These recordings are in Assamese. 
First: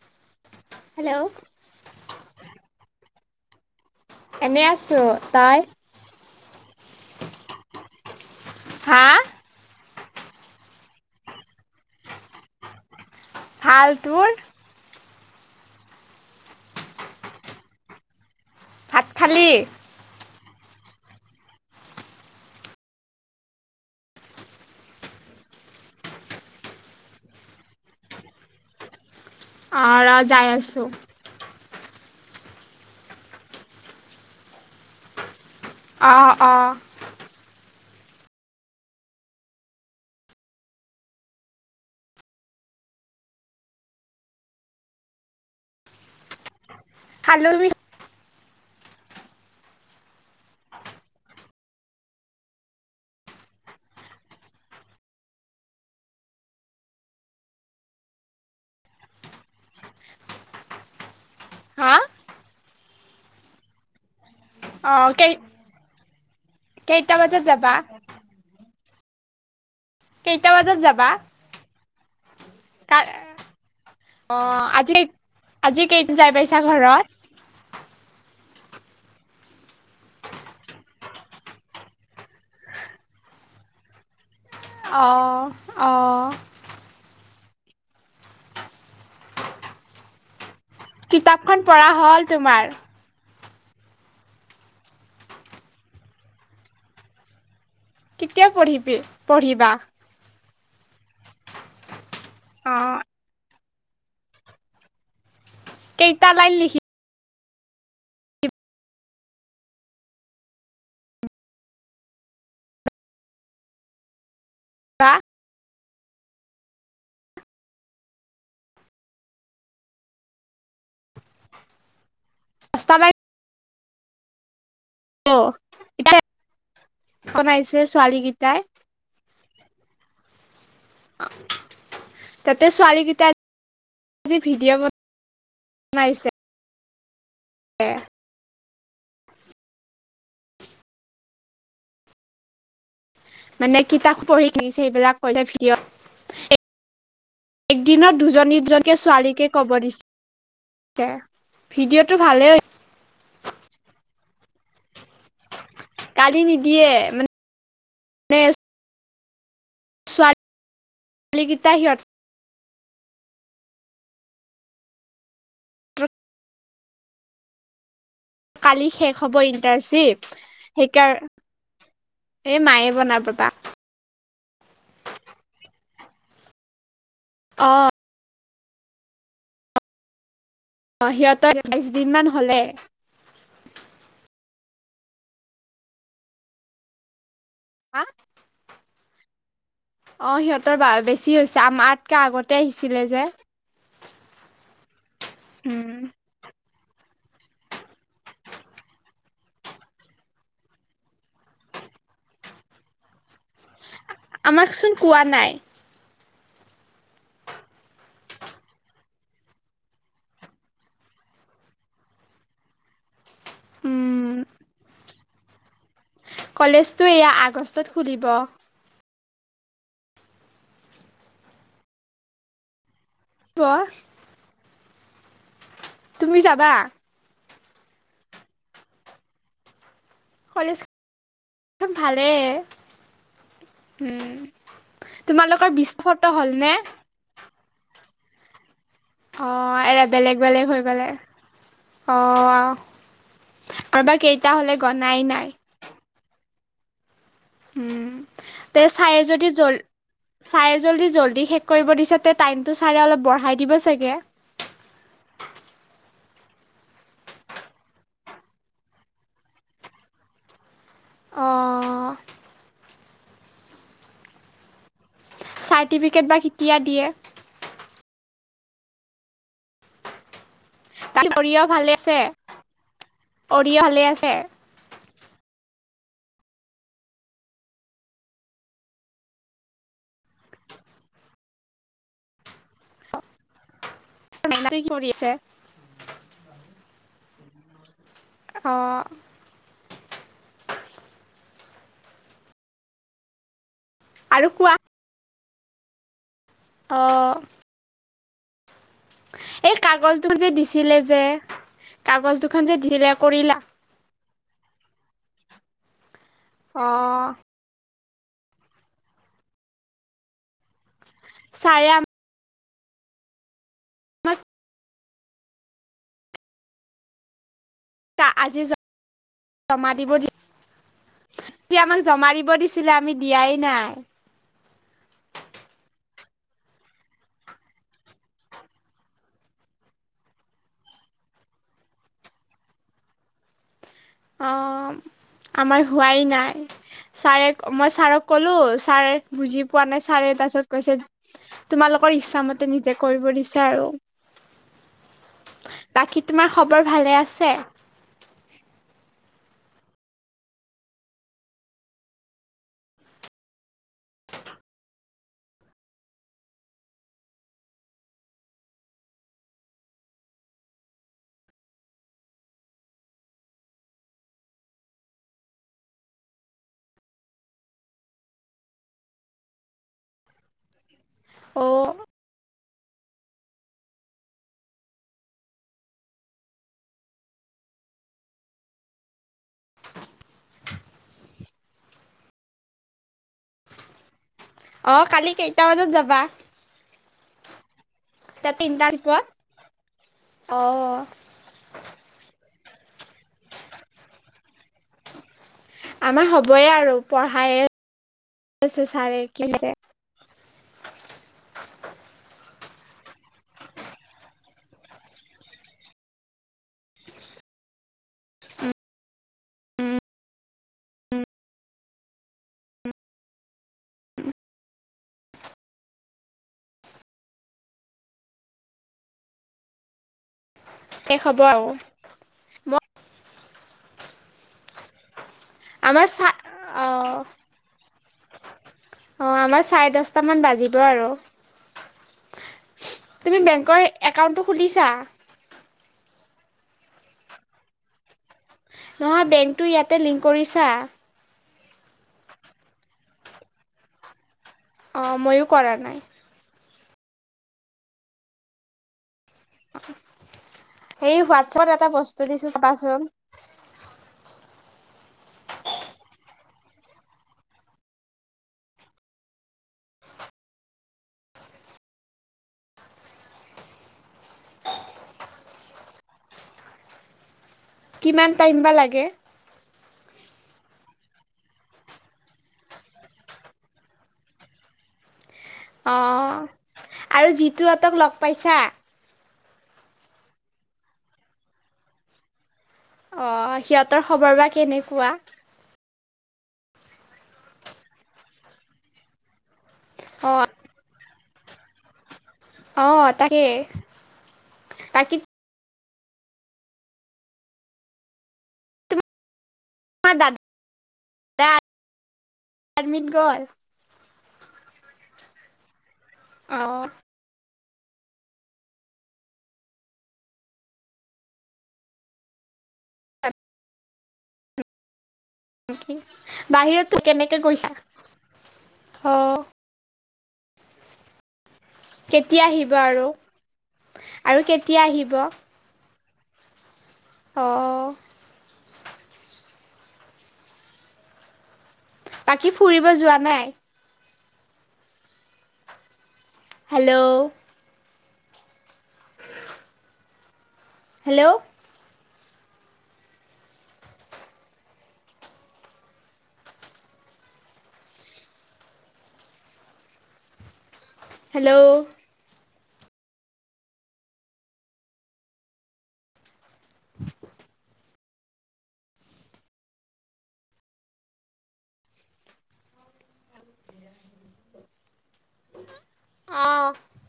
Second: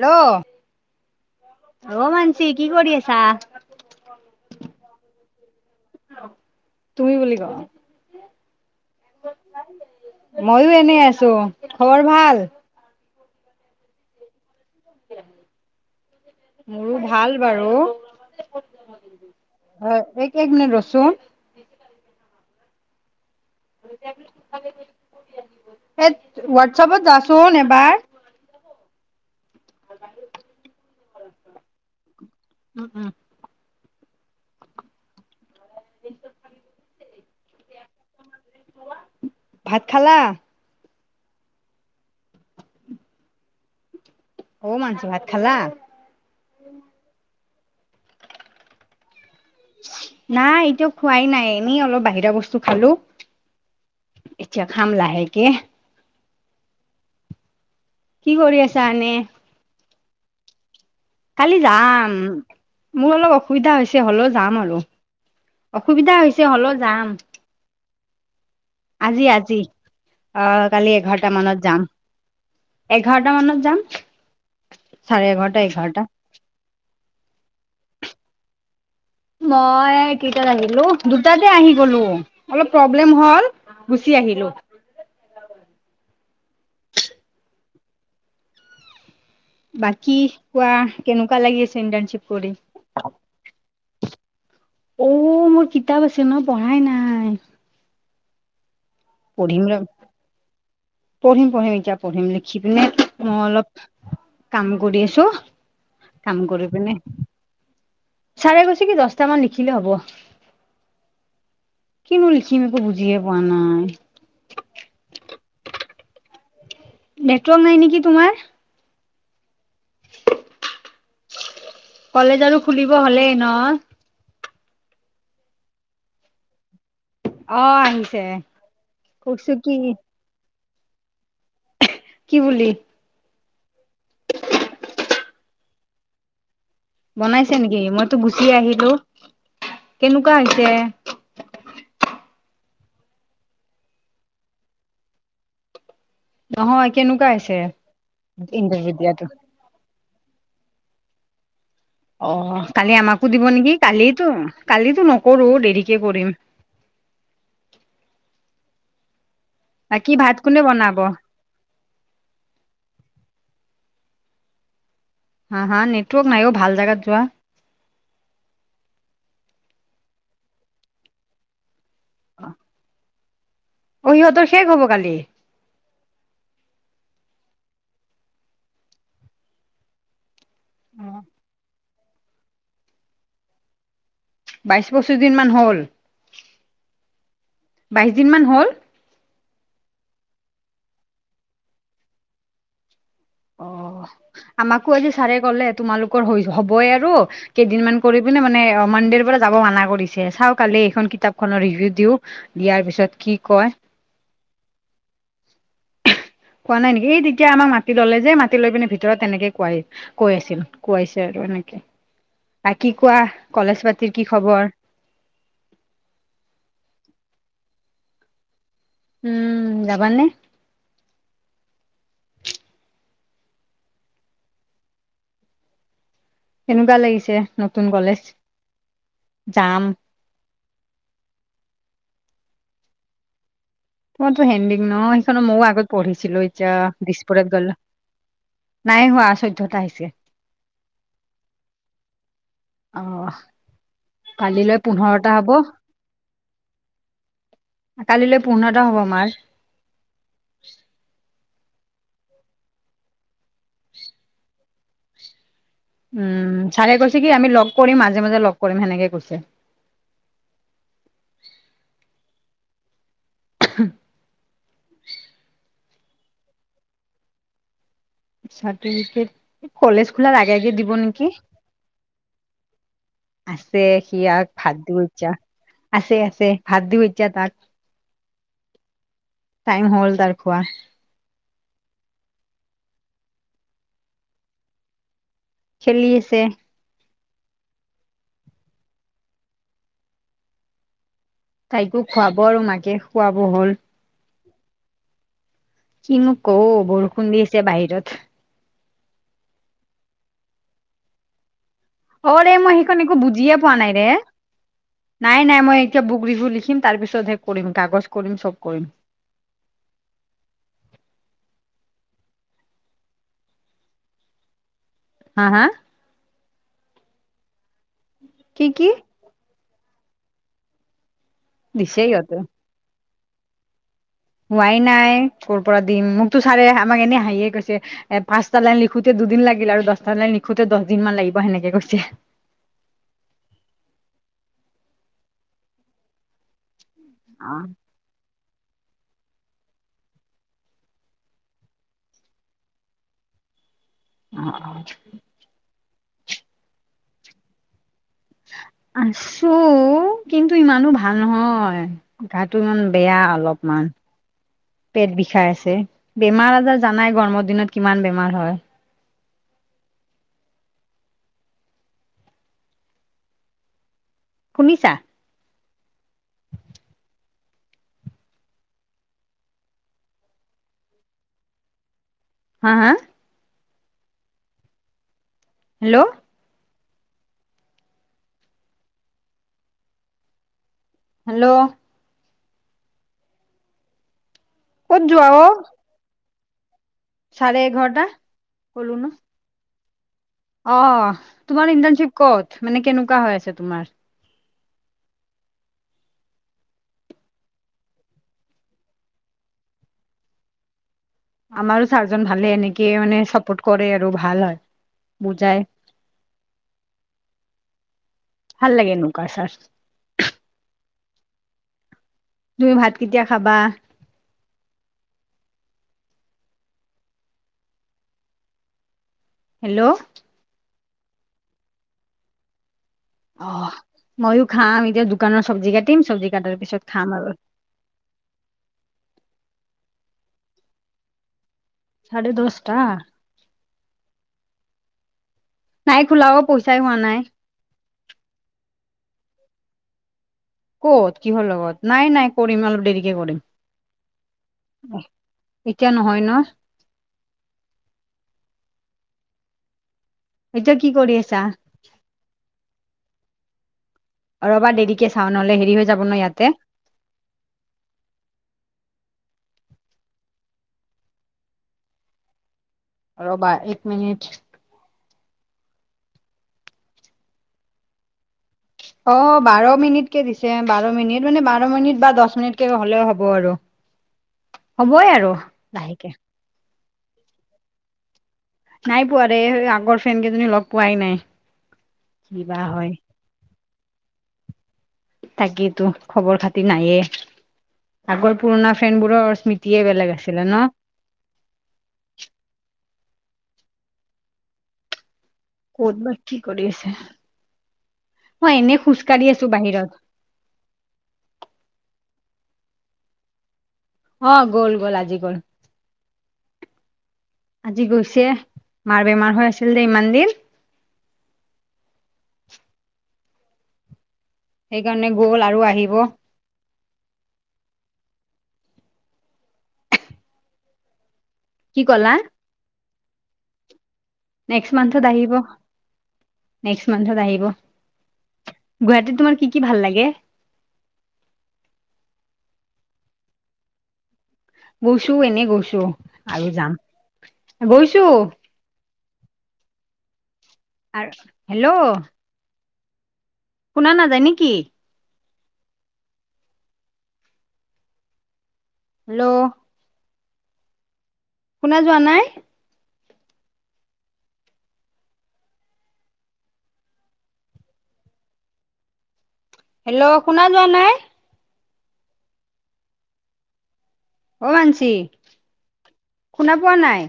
হেল্ল অ মানসি কি কৰি আছা এনেই আছো তই তুমি বুলি ক। হা? ময়ো এনেই আছো। খবৰ ভাল? ঠাল। তোৰ? মোৰো ভাল বাৰু। ভাত খালি? হয় এক এক মিনিট ৰচোন। [unintelligible] সেত হোৱাটছাপত যাচোন এবাৰ। আ ৰ যাই আছো। উম উম। আ অ। [unintelligible] ভাত খালা? অ মাংস ভাত খালা। খালো বি- নাই এতিয়া খোৱাই নাই এনেই অলপ বাহিৰা বস্তু খালোঁ। এতিয়া খাম লাহে কে। কি কৰি আছা এনে? খালি হা যাম, মোৰ অলপ অস- সুবিধা হৈছে হ'লেও যাম আৰু, অ কেই অসুবিধা হৈছে হ'লেও যাম। যে যাবা। আজি আজি অ কেইটা বজাত কালি যাবা এঘাৰটা মানত যাম। কা এঘাৰটা মানত যাম চাৰে এঘৰটা এঘাৰটা। বেইছা ঘৰত। মই কেইটাত আহিলো দুটাতে আহি গলোঁ অলপ প্ৰব্লেম হ'ল। গুচি আহিলো। অ অ। বাকী কোৱা কেনেকুৱা কিতাপখন লাগিছে পঢ়া হ'ল ইণ্টাৰ্নশ্বিপ কৰি। তোমাৰ অ মোৰ কিতাপ আছে ন পঢ়াই নাই। কেতিয়া পঢ়িবি? পঢ়িম পঢ়িবা ৰ পঢ়িম পঢ়িম এতিয়া পঢ়িম লিখি অ পিনে মই অলপ কাম কৰি আছোঁ। কেইটা লাইন লিখি চাৰে কৈছে কি দছটামান লিখিলে হ'ব। কিনো লিখিম একো বুজিয়ে পোৱা নাই। কাহ নেটৱৰ্ক নাই নেকি তোমাৰ? কলেজ আৰু খুলিব দহটা লাইন হ'লেই ন। অ ইতায়েত বনাইছে ছোৱালী কেইটাই। কৰচো কি কি তাতে বুলি ছোৱালী গিতাই যি ভিডিঅ' বন নাইছে। বনাইছে নেকি মইতো গুচি আহিলো, কেনেকুৱা হৈছে? মানে কিতাপ পঢ়ি থিৰিছে সেইবিলাক কৈছে ভিডিঅ'। এক নহয় কেনেকুৱা হৈছে একদিনত দুজনী ইণ্টাৰভিউ দুজনীকে দিয়াতো ছোৱালীকে কব দিছ তে ভিডিঅ'টো অ ভালে কালি আমাকো দিব নেকি কালিটো কালিটো নকৰো দেৰিকে কৰিম। দিয়ে মানে বেষ্ট বাকি ভাত কোনে বনাব? কালি কিটা সিহঁত হা হা নেটৱৰ্ক নাই অ ভাল জাগাত যোৱা কালি শেষ হ'ব ইণ্টাৰ্ণশ্বিপ সেইকাৰ- এ মায়ে বনা [unintelligible] অ সিহঁতৰ শেষ হ'ব কালি। অ অ সিহঁতৰ বাইশ দিন মান হ'লে। বাইশ, পঁচিছ দিনমান হ'ল। হা বাইশ দিন মান হ'ল অ সিহঁতৰ বা বেছি হৈছে আমাতকে আগতে আহিছিলে যে অ আমাকো আজি ছাৰে ক'লে উম, তোমালোকৰ হৈ হবই আৰু কেইদিনমান কৰি পিনে মানে মনডেৰ পৰা যাব মানা কৰিছে চাওঁ কালি এইখন কিতাপখনৰ ৰিভিউ দিওঁ দিয়াৰ পিছত কি কয়। আমাকচোন কোৱা নাই। খোৱা নাই নেকি এই তেতিয়া আমাক মাটি ললে যে মাটি লৈ পিনে ভিতৰত তেনেকে কোৱাই কৈ আছিল কোৱাইছে আৰু এনেকে বাকি কোৱা কলেজ পাতিৰ কি উম, খবৰ কলেজটো এয়া আগষ্টত খুলিব। উম যাবানে? তোৱা তুমি যাবা কেনেকুৱা লাগিছে নতুন কলেজ যাম কলেজ তো ভালে মইতো হেডিং ন সেইখনত ময়ো তোমালোকৰ আগত বিশটা ফটো পঢ়িছিলো হ'লনে এতিয়া দিছপৰে গ'লা নাই হোৱা। অ এৰা বেলেগ বেলেগ হৈ গ'লে অ আও অহ কালিলৈ গনাই পোন্ধৰটা নাই হ'ব উম কালিলৈ তে পোন্ধৰটা হব চাই আমাৰ যদি জল- ছাৰে জল্দি জল্দি শেষ কৰিব দিছে তে টাইমটো ছাৰে অলপ বঢ়াই দিব চাগে। উম ছাৰে কৈছে কি আমি লগ কৰিম মাজে মাজে লগ কৰিম সেনেকে কৈছে। অ [unintelligible] চাৰ্টিফিকেট বা কেতিয়া দিয়ে চাৰ্টিফিকেট কলেজ খোলাৰ আগে আগে দি- ব বাকী নেকি অৰিয় ভালে আছে অৰিয় আছে ভালে আছে সিয়াক ভাত দিওঁ যা আছে আছে ভাত দিওঁ এতিয়া তাক টাইম হ'ল তাৰ খোৱা। [unintelligible] কি কৰি আছে? খেলি আছে। অ তাইকো খুৱাব আৰু মাকে খুৱাব হ'ল। আৰু কোৱা কিনো কওঁ অ বৰষুণ দি আছে বাহিৰত। এই কাগজটোক যে দিছিলে যে কাগজ অৰে দুখন যে মই সেইখন দিছিলে একো বুজিয়ে কৰিলা পোৱা নাই ৰে। নাই নাই মই এতিয়া বুক ৰিভিউ লিখিম অ তাৰপিছতহে কৰিম কাগজ কৰিম, চব কৰিম। ছাৰে আ [unintelligible] হা! হা! আজি কি কি জমা [unintelligible] দিব দিছে [unintelligible] এতিয়া আমাক দিছে জমা সিহঁতে দিব দিছিলে আমি দিয়াই নাই। হোৱাই নাই কৰ পৰা দিম। মোকতো ছাৰে আমাক এনেই হাঁহিয়ে কৈছে। এ পাঁচটা লাইন লিখোঁতে দুদিন লাগিল আৰু দহটা লাইন লিখোঁতে দহ দিন মান লাগিব সেনেকে কৈছে। অহ, আমাৰ হোৱাই নাই। ছাৰে, অ মই ছাৰক ক'লো ছাৰে বুজি পোৱা নাই ছাৰে তাৰপিছত কৈছে তোমালোকৰ ইচ্ছা মতে নিজে কৰিব দিছে আৰু। [unintelligible] বাকী তোমাৰ খবৰ ভালে আছে? আছো, কিন্তু ইমানো ভাল নহয়। গাটো ইমান বেয়া অলপমান। পেট বিষাই আছে, বেমাৰ-আজাৰ জানাই গৰমৰ দিনত কিমান বেমাৰ হয়। শুনিছা? অ হা! হা! হেল্ল'। হেল্ল'। ক'ত অহ', যোৱা কালি অ কেইটা বজাত যাবা? চাৰে এঘাৰটা। এতে এন্টানচিপত অহ', তোমাৰ ইণ্টাৰ্ণশ্বিপ কত, মানে কেনেকুৱা হৈ আছে তোমাৰ? আমাৰ হ'বয়ে আৰু পঢ়ায়ে আছে ছাৰে কি আমাৰো ছাৰজন ভালে এনেকে মানে চাপোৰ্ট কৰে আৰু ভাল হয়, বুজায়। ভাল লাগে এনেকুৱা ছাৰ। [unintelligible] তুমি ভাত কেতিয়া খাবা? হেল্ল'। শেষ হ'ব আৰু। মই অহ। মইয়ো খাম এতিয়া দোকানৰ চব্জি কাটিম, আমাৰ চা চব্জি কাটাৰ পিছত অ খাম আৰু। অহ, আমাৰ চাৰে দহটা মান বাজিব আৰু। চাৰে দহটা। তুমি বেংকৰ একাউণ্টটো খোলিছা? নাই খোলা অহ, পইচাই হোৱা নাই। নহয় বেংকটো ইয়াতে লিংক কৰিছা? ক'ত কিহৰ লগত, নাই নাই কৰিম অলপ দেৰিকে কৰিম। অ' ময়ো কৰা এতিয়া নাই। নহয় ন'। এতিয়া কি কৰি হেৰি আছা হোৱাটচএপত এটা বস্তু দিছোঁ চাবাচোন। ৰ'বা দেৰিকে চাওঁ, নহ'লে হেৰি হৈ যাব ন' ইয়াতে। ৰ'বা এক মিনট। কিমান টাইম বা লাগে। অহ, বাৰ মিনিটকে দিছে। বাৰ মিনিট মানে, বাৰ মিনিট বা দহ মিনিটকে হ'লেও হ'ব আৰু। হ'বই আৰু। লাহেকে অ', আৰু যিতুহঁতক লগ পাইছা? নাই পোৱা দেই, আগৰ ফ্ৰেণ্ড কেইজনী লগ পোৱাই নাই, কিবা হয়। অ', সিহঁতৰ খবৰ বা কেনেকুৱা? তাকেইতো খবৰ খাতি নায়েই, আগৰ পুৰণা ফ্ৰেণ্ড বোৰৰ স্মৃতিয়ে বেলেগ আছিলে অ' ন? অঁ তাকে, বাকী ক'ত বা কি কৰি আছে। মই এনে খোজ কাঢ়ি আছো বাহিৰত। আমাৰ দা [unintelligible] এডমিট গ'ল। অঁ, গ'ল গ'ল আজি গ'ল। অঁহ'। আজি গৈছে, মাৰ বেমাৰ হৈ আছিল যে ইমান দিন। সেইকাৰণে গ'ল আৰু আহিব। বাহিৰত তো কেনেকে গৈছা অ'। কি ক'লা কেতিয়া আহিব আৰু? আৰু নেক্সট কেতিয়া মান্থত আহিব। নেক্স মান্থত আহিব, অ'। গুৱাহাটীত তোমাৰ কি কি ভাল লাগে? বাকী ফুৰিব যোৱা নাই? গৈছো এনেই গৈছো আৰু যাম, হেল্ল' গৈছো। আৰু হেল্ল'। হেল্ল'! শুনা নাযায় নেকি? হেল্ল'! হেল্ল' শুনা যোৱা নাই? [inaudible] হেল্ল'! শুনা যোৱা নাই? অ' মানসি শুনা অ', পোৱা নাই?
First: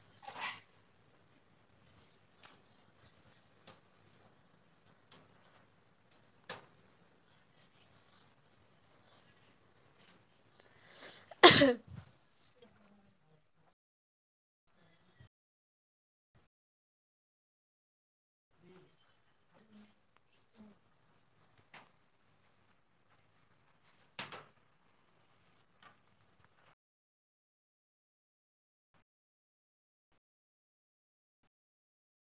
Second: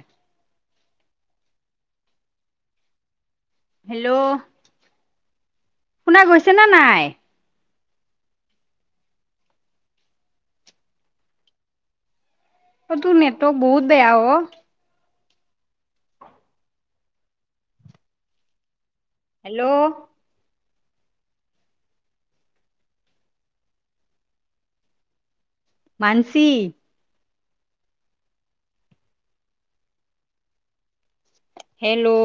হেল্ল'! শুনা গৈছে নে নাই? ঐ তোৰ নেটৱৰ্ক বহুত বেয়া অ' হেল্ল'! মানসী হেল্ল'!